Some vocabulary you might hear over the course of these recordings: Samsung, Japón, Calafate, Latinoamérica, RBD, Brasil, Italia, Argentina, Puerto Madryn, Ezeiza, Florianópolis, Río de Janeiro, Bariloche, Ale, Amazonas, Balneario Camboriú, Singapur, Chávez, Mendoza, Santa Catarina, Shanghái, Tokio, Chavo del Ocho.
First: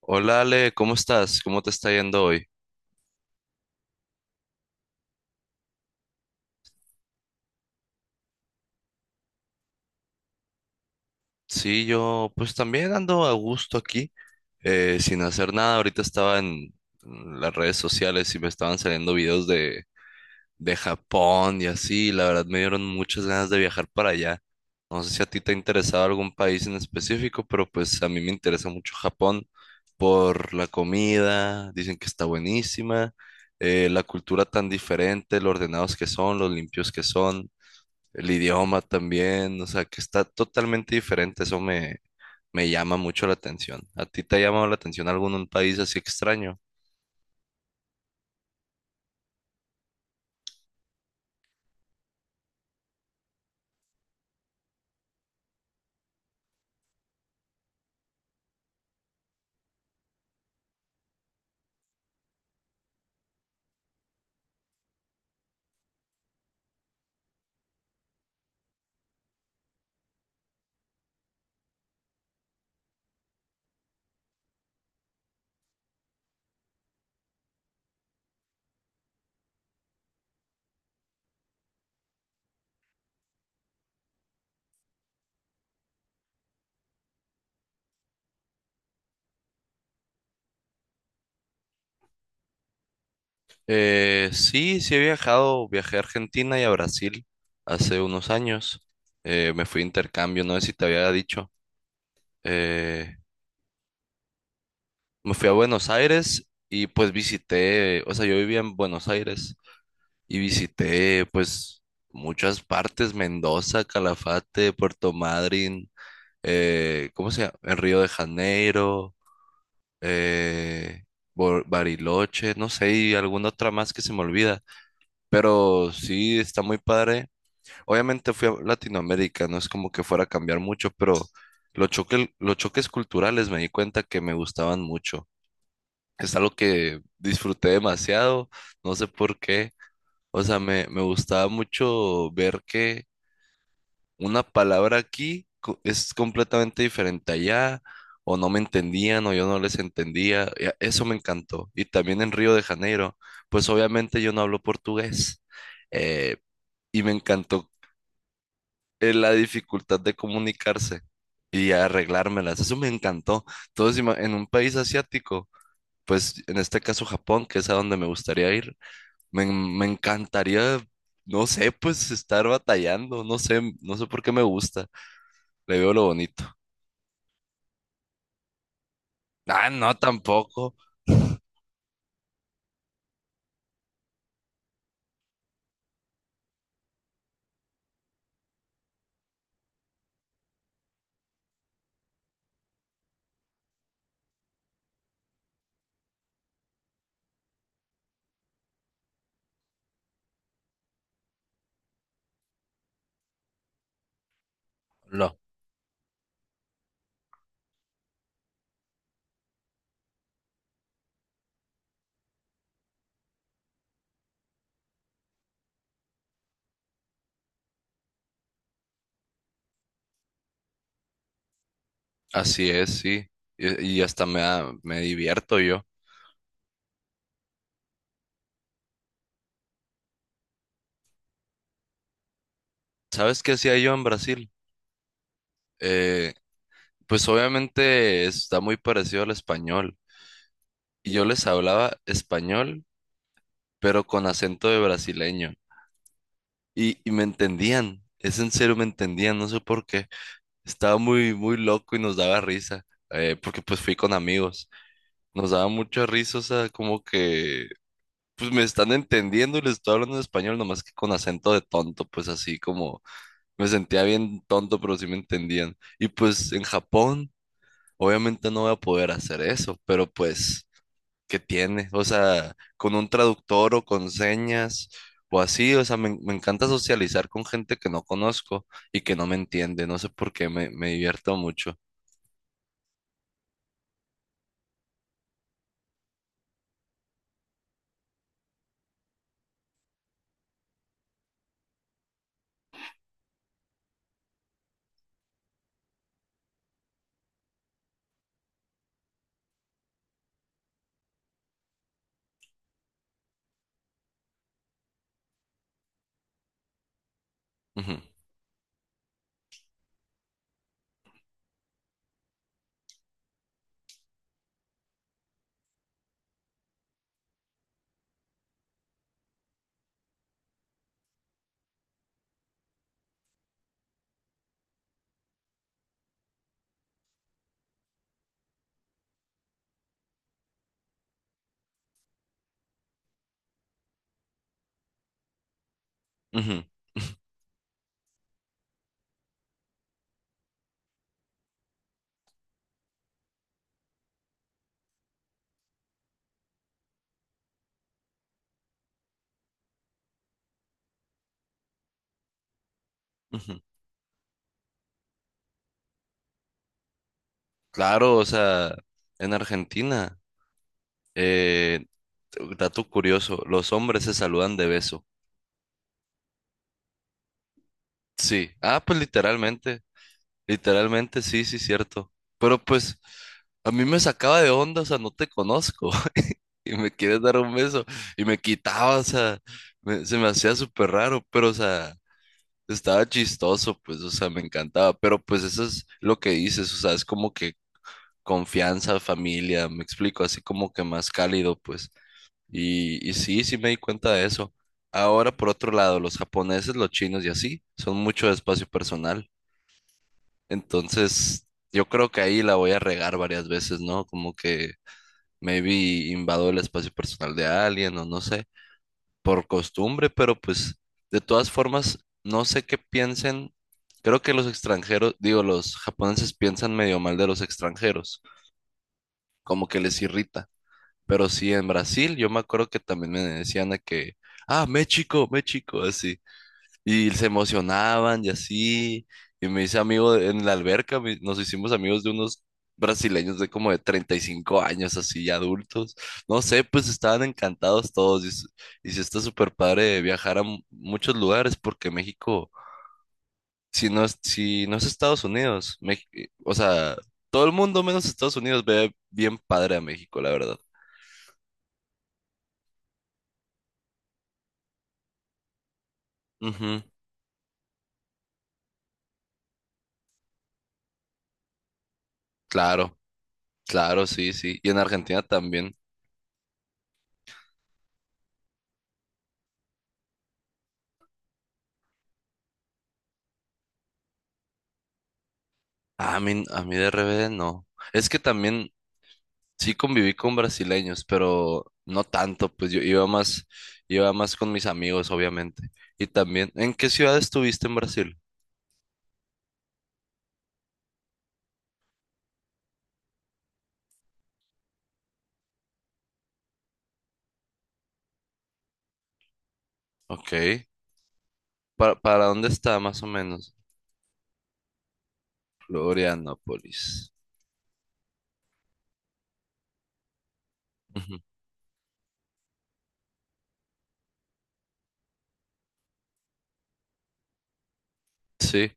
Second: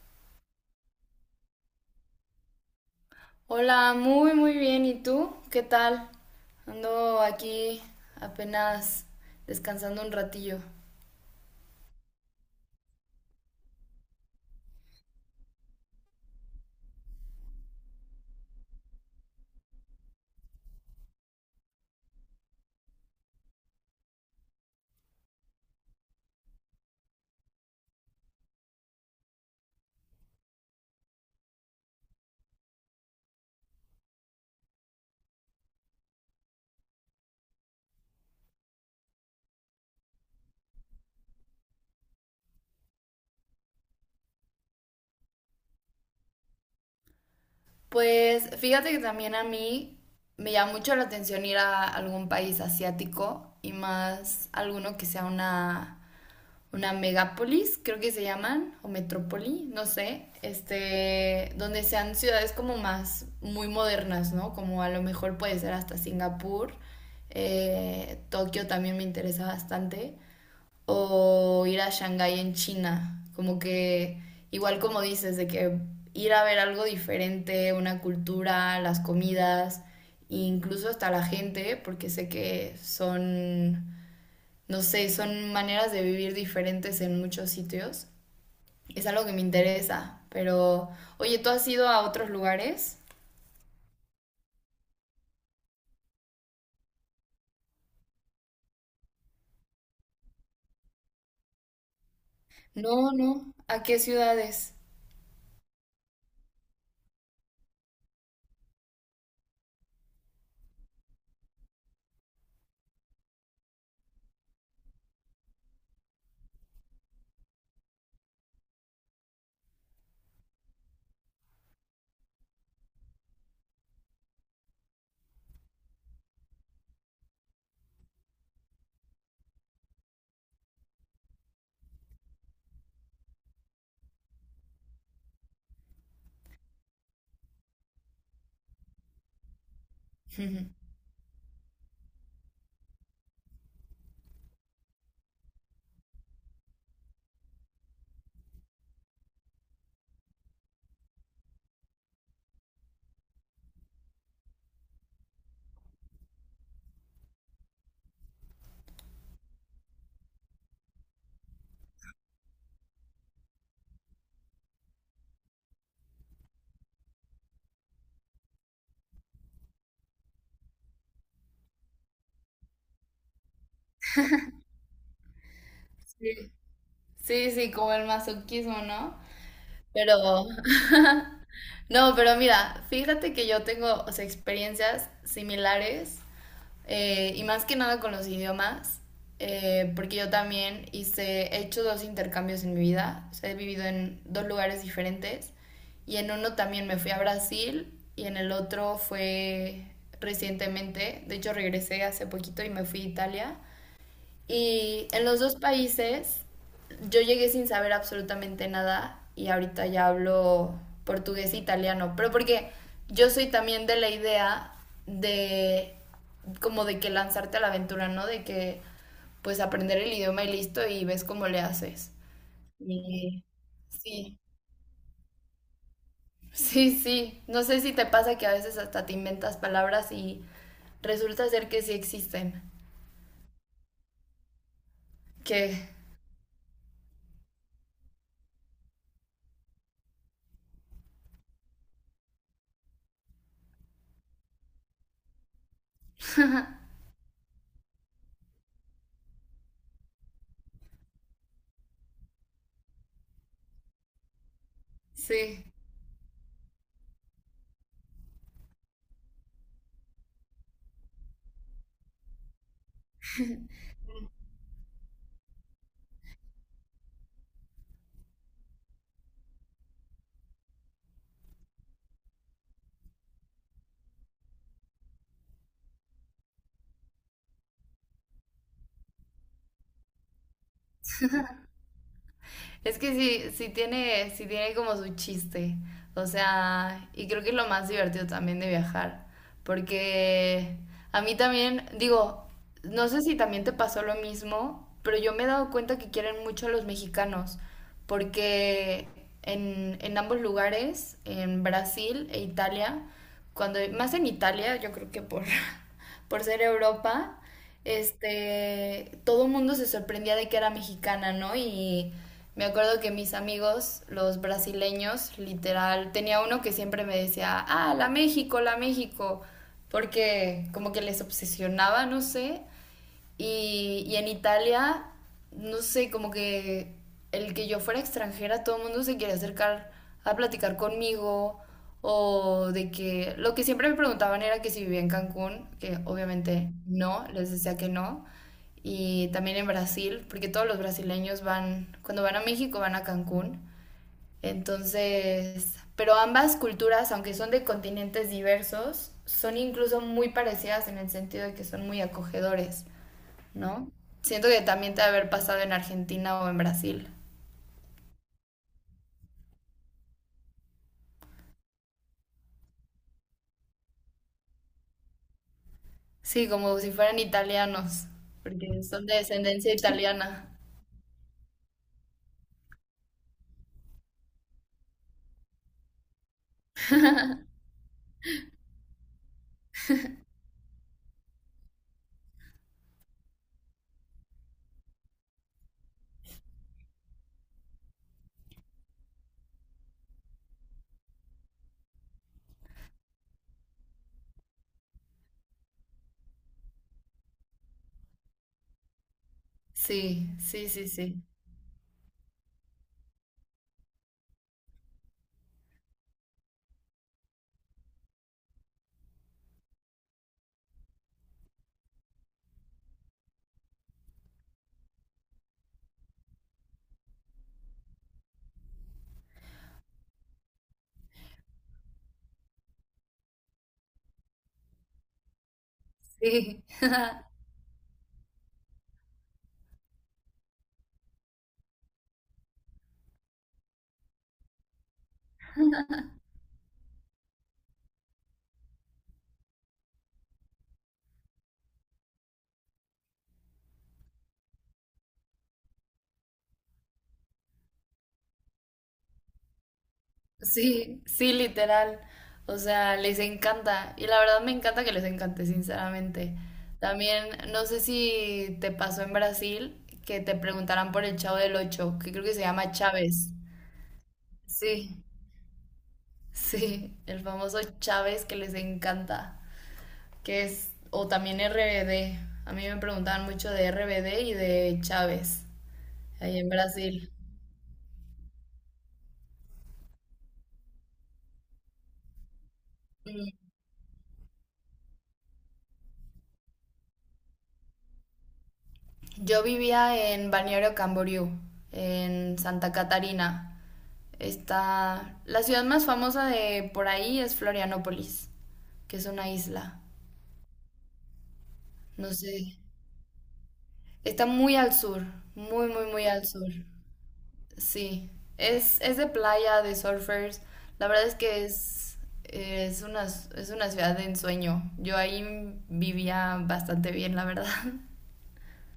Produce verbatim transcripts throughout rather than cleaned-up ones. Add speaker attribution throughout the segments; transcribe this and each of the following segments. Speaker 1: Hola Ale, ¿cómo estás? ¿Cómo te está yendo hoy?
Speaker 2: Hola, muy muy bien. ¿Y tú? ¿Qué tal? Ando aquí apenas descansando un ratillo.
Speaker 1: Sí, yo pues también ando a gusto aquí, eh, sin hacer nada. Ahorita estaba en las redes sociales y me estaban saliendo videos de, de Japón y así. Y la verdad me dieron muchas ganas de viajar para allá. No sé si a ti te ha interesado algún país en específico, pero pues a mí me interesa mucho Japón por la comida. Dicen que está buenísima, eh, la cultura tan diferente, lo ordenados que son, los limpios que son. El idioma también, o sea, que está totalmente diferente, eso me, me llama mucho la atención. ¿A ti te ha llamado la atención algún país así extraño?
Speaker 2: Pues fíjate que también a mí me llama mucho la atención ir a algún país asiático y más alguno que sea una, una megápolis, creo que se llaman, o metrópoli, no sé, este, donde sean ciudades como más muy modernas, ¿no? Como a lo mejor puede ser hasta Singapur. Eh, Tokio también me interesa bastante, o ir a Shanghái en China. Como que, igual como dices, de que ir a ver algo diferente, una cultura, las comidas, e incluso hasta la gente, porque sé que son, no sé, son maneras de vivir diferentes en muchos sitios. Es algo que me interesa, pero, oye, ¿tú has ido a otros lugares?
Speaker 1: Eh, sí, sí he viajado, viajé a Argentina y a Brasil hace unos años. Eh, me fui a intercambio, no sé si te había dicho.
Speaker 2: No,
Speaker 1: Eh,
Speaker 2: no. ¿A qué ciudades?
Speaker 1: me fui a Buenos Aires y pues visité, o sea, yo vivía en Buenos Aires y visité pues muchas partes: Mendoza, Calafate, Puerto Madryn. eh, ¿cómo se llama? En Río de Janeiro, eh, Bo- Bariloche, no sé, y alguna otra más que se me olvida, pero sí está muy padre. Obviamente fui a Latinoamérica, no es como que fuera a cambiar mucho, pero los choques, los choques culturales me di cuenta que me gustaban mucho. Es algo que disfruté demasiado, no sé por qué. O sea, me, me gustaba mucho ver que una palabra aquí co- es completamente diferente allá, o no me entendían, o yo no les entendía. y a- Eso me encantó. Y también en Río de Janeiro, pues obviamente yo no hablo portugués. eh, y me encantó, eh, la dificultad de comunicarse y arreglármelas. Eso me encantó. Entonces, ima- en un país asiático, pues en este caso Japón, que es a donde me gustaría ir, me, me encantaría. No sé, pues estar batallando, no sé, no sé por qué me gusta. Le veo lo bonito.
Speaker 2: Sí, sí, sí, como el masoquismo, ¿no?
Speaker 1: Ah, no,
Speaker 2: Pero,
Speaker 1: tampoco.
Speaker 2: no, pero mira, fíjate que yo tengo, o sea, experiencias similares, eh, y más que nada con los idiomas. Eh, porque yo también hice, he hecho dos intercambios en mi vida, o sea, he vivido en dos lugares diferentes, y en uno también me fui a Brasil y en el otro fue recientemente, de hecho regresé hace poquito y me fui a Italia, y en
Speaker 1: No,
Speaker 2: los dos países yo llegué sin saber absolutamente nada y ahorita ya hablo portugués e italiano, pero porque yo soy también de la idea de como de que lanzarte a la aventura, ¿no? De que pues aprender el idioma y listo y ves cómo le haces.
Speaker 1: así es, sí.
Speaker 2: Y
Speaker 1: Y, y hasta
Speaker 2: sí,
Speaker 1: me, da- me divierto yo.
Speaker 2: sí, sí. No sé si te pasa que a veces hasta te inventas palabras y resulta ser que sí existen.
Speaker 1: ¿Sabes qué hacía yo en Brasil?
Speaker 2: Que
Speaker 1: Eh, pues obviamente está muy parecido al español. Y yo les hablaba español, pero con acento de brasileño. Y, y me entendían. Es en serio, me entendían. No sé por qué. Estaba muy, muy loco y nos daba risa. eh, porque pues fui con amigos. Nos daba
Speaker 2: sí.
Speaker 1: mucha risa, o sea, como que pues me están entendiendo y les estoy hablando en español, nomás que con acento de tonto, pues así como me sentía bien tonto, pero sí me entendían. Y pues en Japón, obviamente no voy a poder hacer eso, pero pues, ¿qué tiene? O sea, con un traductor o con señas o así, o sea, me, me encanta socializar con gente que no conozco y que no me entiende, no sé por qué, me, me divierto mucho.
Speaker 2: Es que sí, sí tiene, sí tiene como su chiste. O sea, y creo que es lo más divertido también de viajar. Porque a mí también, digo, no sé si también te pasó lo mismo, pero yo me he dado cuenta que quieren mucho a los mexicanos. Porque en, en ambos lugares, en Brasil e Italia, cuando, más en Italia, yo creo que por, por ser Europa,
Speaker 1: Ujú,
Speaker 2: este, todo el mundo se sorprendía de que era mexicana, ¿no? Y me acuerdo que mis amigos, los brasileños, literal, tenía uno que siempre me decía, ah, la México, la México, porque como que les obsesionaba, no sé. Y, y en Italia, no sé, como que el que yo fuera extranjera, todo el mundo se quiere acercar a platicar conmigo, o de que lo que siempre me preguntaban era que si vivía en Cancún, que
Speaker 1: ujú.
Speaker 2: obviamente no, les decía que no, y también en Brasil, porque todos los brasileños van, cuando van a México van a Cancún. Entonces, pero ambas culturas, aunque son de continentes diversos, son incluso muy parecidas en el sentido de que son muy acogedores.
Speaker 1: ujú.
Speaker 2: ¿No? Siento que también te ha de haber pasado en Argentina o en Brasil.
Speaker 1: Claro, o sea, en Argentina. eh, Dato curioso, los hombres se saludan de beso.
Speaker 2: Sí, como si fueran italianos,
Speaker 1: Sí. Ah,
Speaker 2: porque
Speaker 1: pues
Speaker 2: son de descendencia
Speaker 1: literalmente,
Speaker 2: italiana.
Speaker 1: literalmente, sí, sí, cierto. Pero pues a mí me sacaba de onda, o sea, no te conozco y me quieres dar un beso y me quitaba, o sea, me- se me hacía súper raro, pero o sea, estaba chistoso, pues, o sea, me encantaba. Pero pues eso es lo que dices, o sea, es como que confianza, familia, me explico, así como que más cálido, pues. Y, y sí, sí me di cuenta de eso. Ahora, por otro lado, los japoneses, los chinos y así, son mucho de espacio personal.
Speaker 2: Sí, sí, sí, sí.
Speaker 1: Entonces, yo creo que ahí la voy a regar varias veces, ¿no? Como que maybe invado el espacio personal de alguien o no sé, por costumbre, pero pues de todas formas, no sé qué piensen. Creo que los extranjeros, digo, los japoneses piensan medio mal de los extranjeros, como que les irrita. Pero sí, en Brasil, yo me acuerdo que también me decían de que, ah, México, México, así.
Speaker 2: Sí,
Speaker 1: Y se emocionaban y así. Y me hice amigo de- en la alberca, me- nos hicimos amigos de unos brasileños de como de treinta y cinco años, así, adultos. No sé, pues estaban encantados todos. Y, s- y sí está súper padre viajar a mu- muchos lugares porque México, si no es, si no es Estados Unidos, Mex- eh, o sea, todo el mundo menos Estados Unidos ve bien padre a México, la verdad.
Speaker 2: sí, sí, literal. O sea, les encanta. Y la verdad me encanta que les encante, sinceramente.
Speaker 1: Ujú,
Speaker 2: También, no sé si te pasó en Brasil que te preguntaran por el Chavo del Ocho, que creo que se llama
Speaker 1: claro.
Speaker 2: Chávez.
Speaker 1: Claro, sí, sí. Y en
Speaker 2: Sí,
Speaker 1: Argentina también.
Speaker 2: sí, el famoso Chávez que les encanta, que es, o también R B D. A mí me preguntaban mucho de R B D y de Chávez,
Speaker 1: A
Speaker 2: ahí
Speaker 1: mí,
Speaker 2: en
Speaker 1: a mí de
Speaker 2: Brasil.
Speaker 1: R B D no. Es que también sí conviví con brasileños, pero no tanto, pues yo iba más, iba más con mis amigos, obviamente. Y también, ¿en qué ciudad estuviste en Brasil?
Speaker 2: Yo vivía en Balneario Camboriú, en Santa Catarina. Está, la ciudad más famosa de por ahí es Florianópolis, que es una isla.
Speaker 1: Ok. ¿Para,
Speaker 2: No
Speaker 1: para
Speaker 2: sé,
Speaker 1: dónde está más o menos?
Speaker 2: está muy al sur, muy, muy, muy al sur.
Speaker 1: Florianópolis.
Speaker 2: Sí, es, es de playa, de surfers. La verdad es
Speaker 1: Ujú.
Speaker 2: que es, es una, es una ciudad de ensueño. Yo ahí vivía bastante bien, la verdad.
Speaker 1: Sí.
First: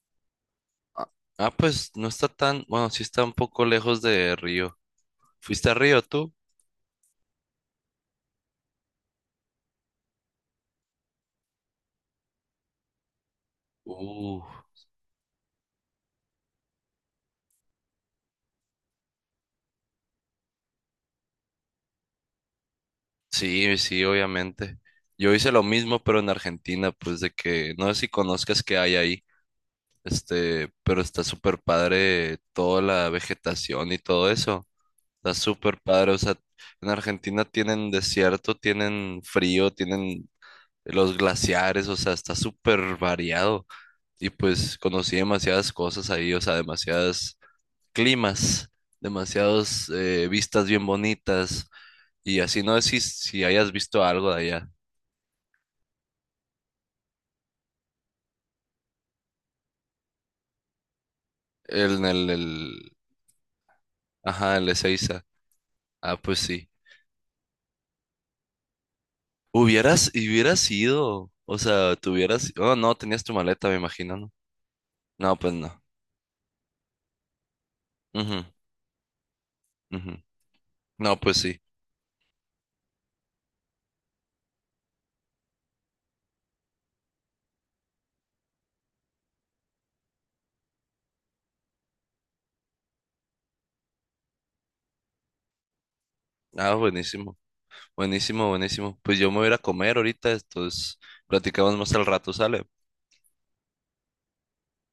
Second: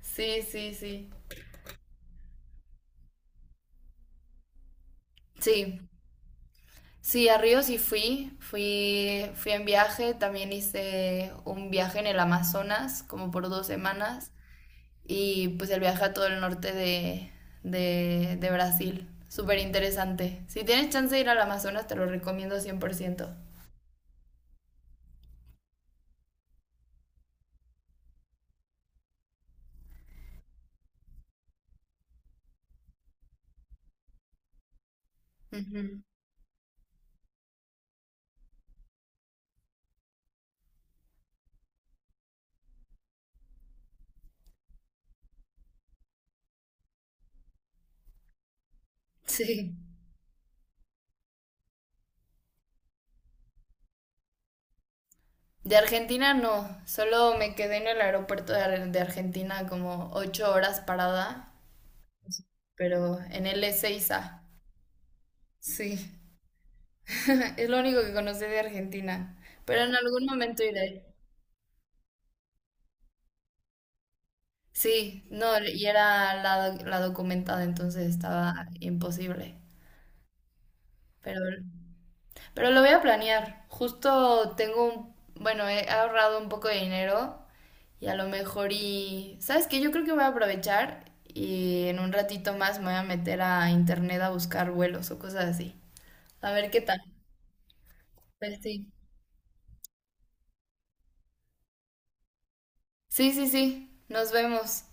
Speaker 2: Sí, sí, sí.
Speaker 1: Ah, ah, pues no está tan, bueno, sí está un poco lejos de Río. ¿Fuiste a
Speaker 2: Sí,
Speaker 1: Río tú?
Speaker 2: sí, a Río sí fui. Fui, fui en viaje. También hice un viaje en el Amazonas, como por dos semanas.
Speaker 1: Uh.
Speaker 2: Y pues el viaje a todo el norte de, de, de Brasil. Súper interesante. Si tienes chance de ir al Amazonas, te lo recomiendo cien por ciento.
Speaker 1: Sí, sí, obviamente. Yo hice lo mismo, pero en Argentina, pues de que no sé si conozcas qué hay ahí, este, pero está súper padre toda la vegetación y todo eso. Está súper
Speaker 2: Ujú.
Speaker 1: padre. O sea, en Argentina tienen desierto, tienen frío, tienen los glaciares, o sea, está súper variado. Y pues conocí demasiadas cosas ahí, o sea, demasiadas climas,
Speaker 2: Sí.
Speaker 1: demasiadas eh, vistas bien bonitas. Y así no sé si, si hayas visto algo de allá.
Speaker 2: De Argentina no, solo me quedé en el aeropuerto de Ar- de Argentina como ocho horas parada,
Speaker 1: El, el, el,
Speaker 2: pero en el Ezeiza.
Speaker 1: ajá, el Ezeiza.
Speaker 2: Sí,
Speaker 1: Ah, pues sí.
Speaker 2: es lo único que conocí de Argentina, pero en
Speaker 1: Hubieras,
Speaker 2: algún
Speaker 1: y
Speaker 2: momento
Speaker 1: hubieras
Speaker 2: iré.
Speaker 1: ido, o sea, tuvieras, oh, no, tenías tu maleta, me imagino, ¿no?
Speaker 2: Sí,
Speaker 1: No,
Speaker 2: no,
Speaker 1: pues no.
Speaker 2: y era la, la documentada, entonces
Speaker 1: Ujú,
Speaker 2: estaba imposible,
Speaker 1: ujú. No, pues
Speaker 2: pero
Speaker 1: sí.
Speaker 2: Pero lo voy a planear. Justo tengo un, bueno, he ahorrado un poco de dinero y a lo mejor y, ¿sabes qué? Yo creo que voy a aprovechar y en un ratito más me voy a meter a internet a buscar vuelos o cosas así. A ver
Speaker 1: Ah,
Speaker 2: qué tal.
Speaker 1: buenísimo, buenísimo,
Speaker 2: Pues sí.
Speaker 1: buenísimo. Pues yo me voy a ir a comer ahorita, entonces platicamos más al rato, ¿sale?
Speaker 2: Sí, sí, sí. Nos vemos.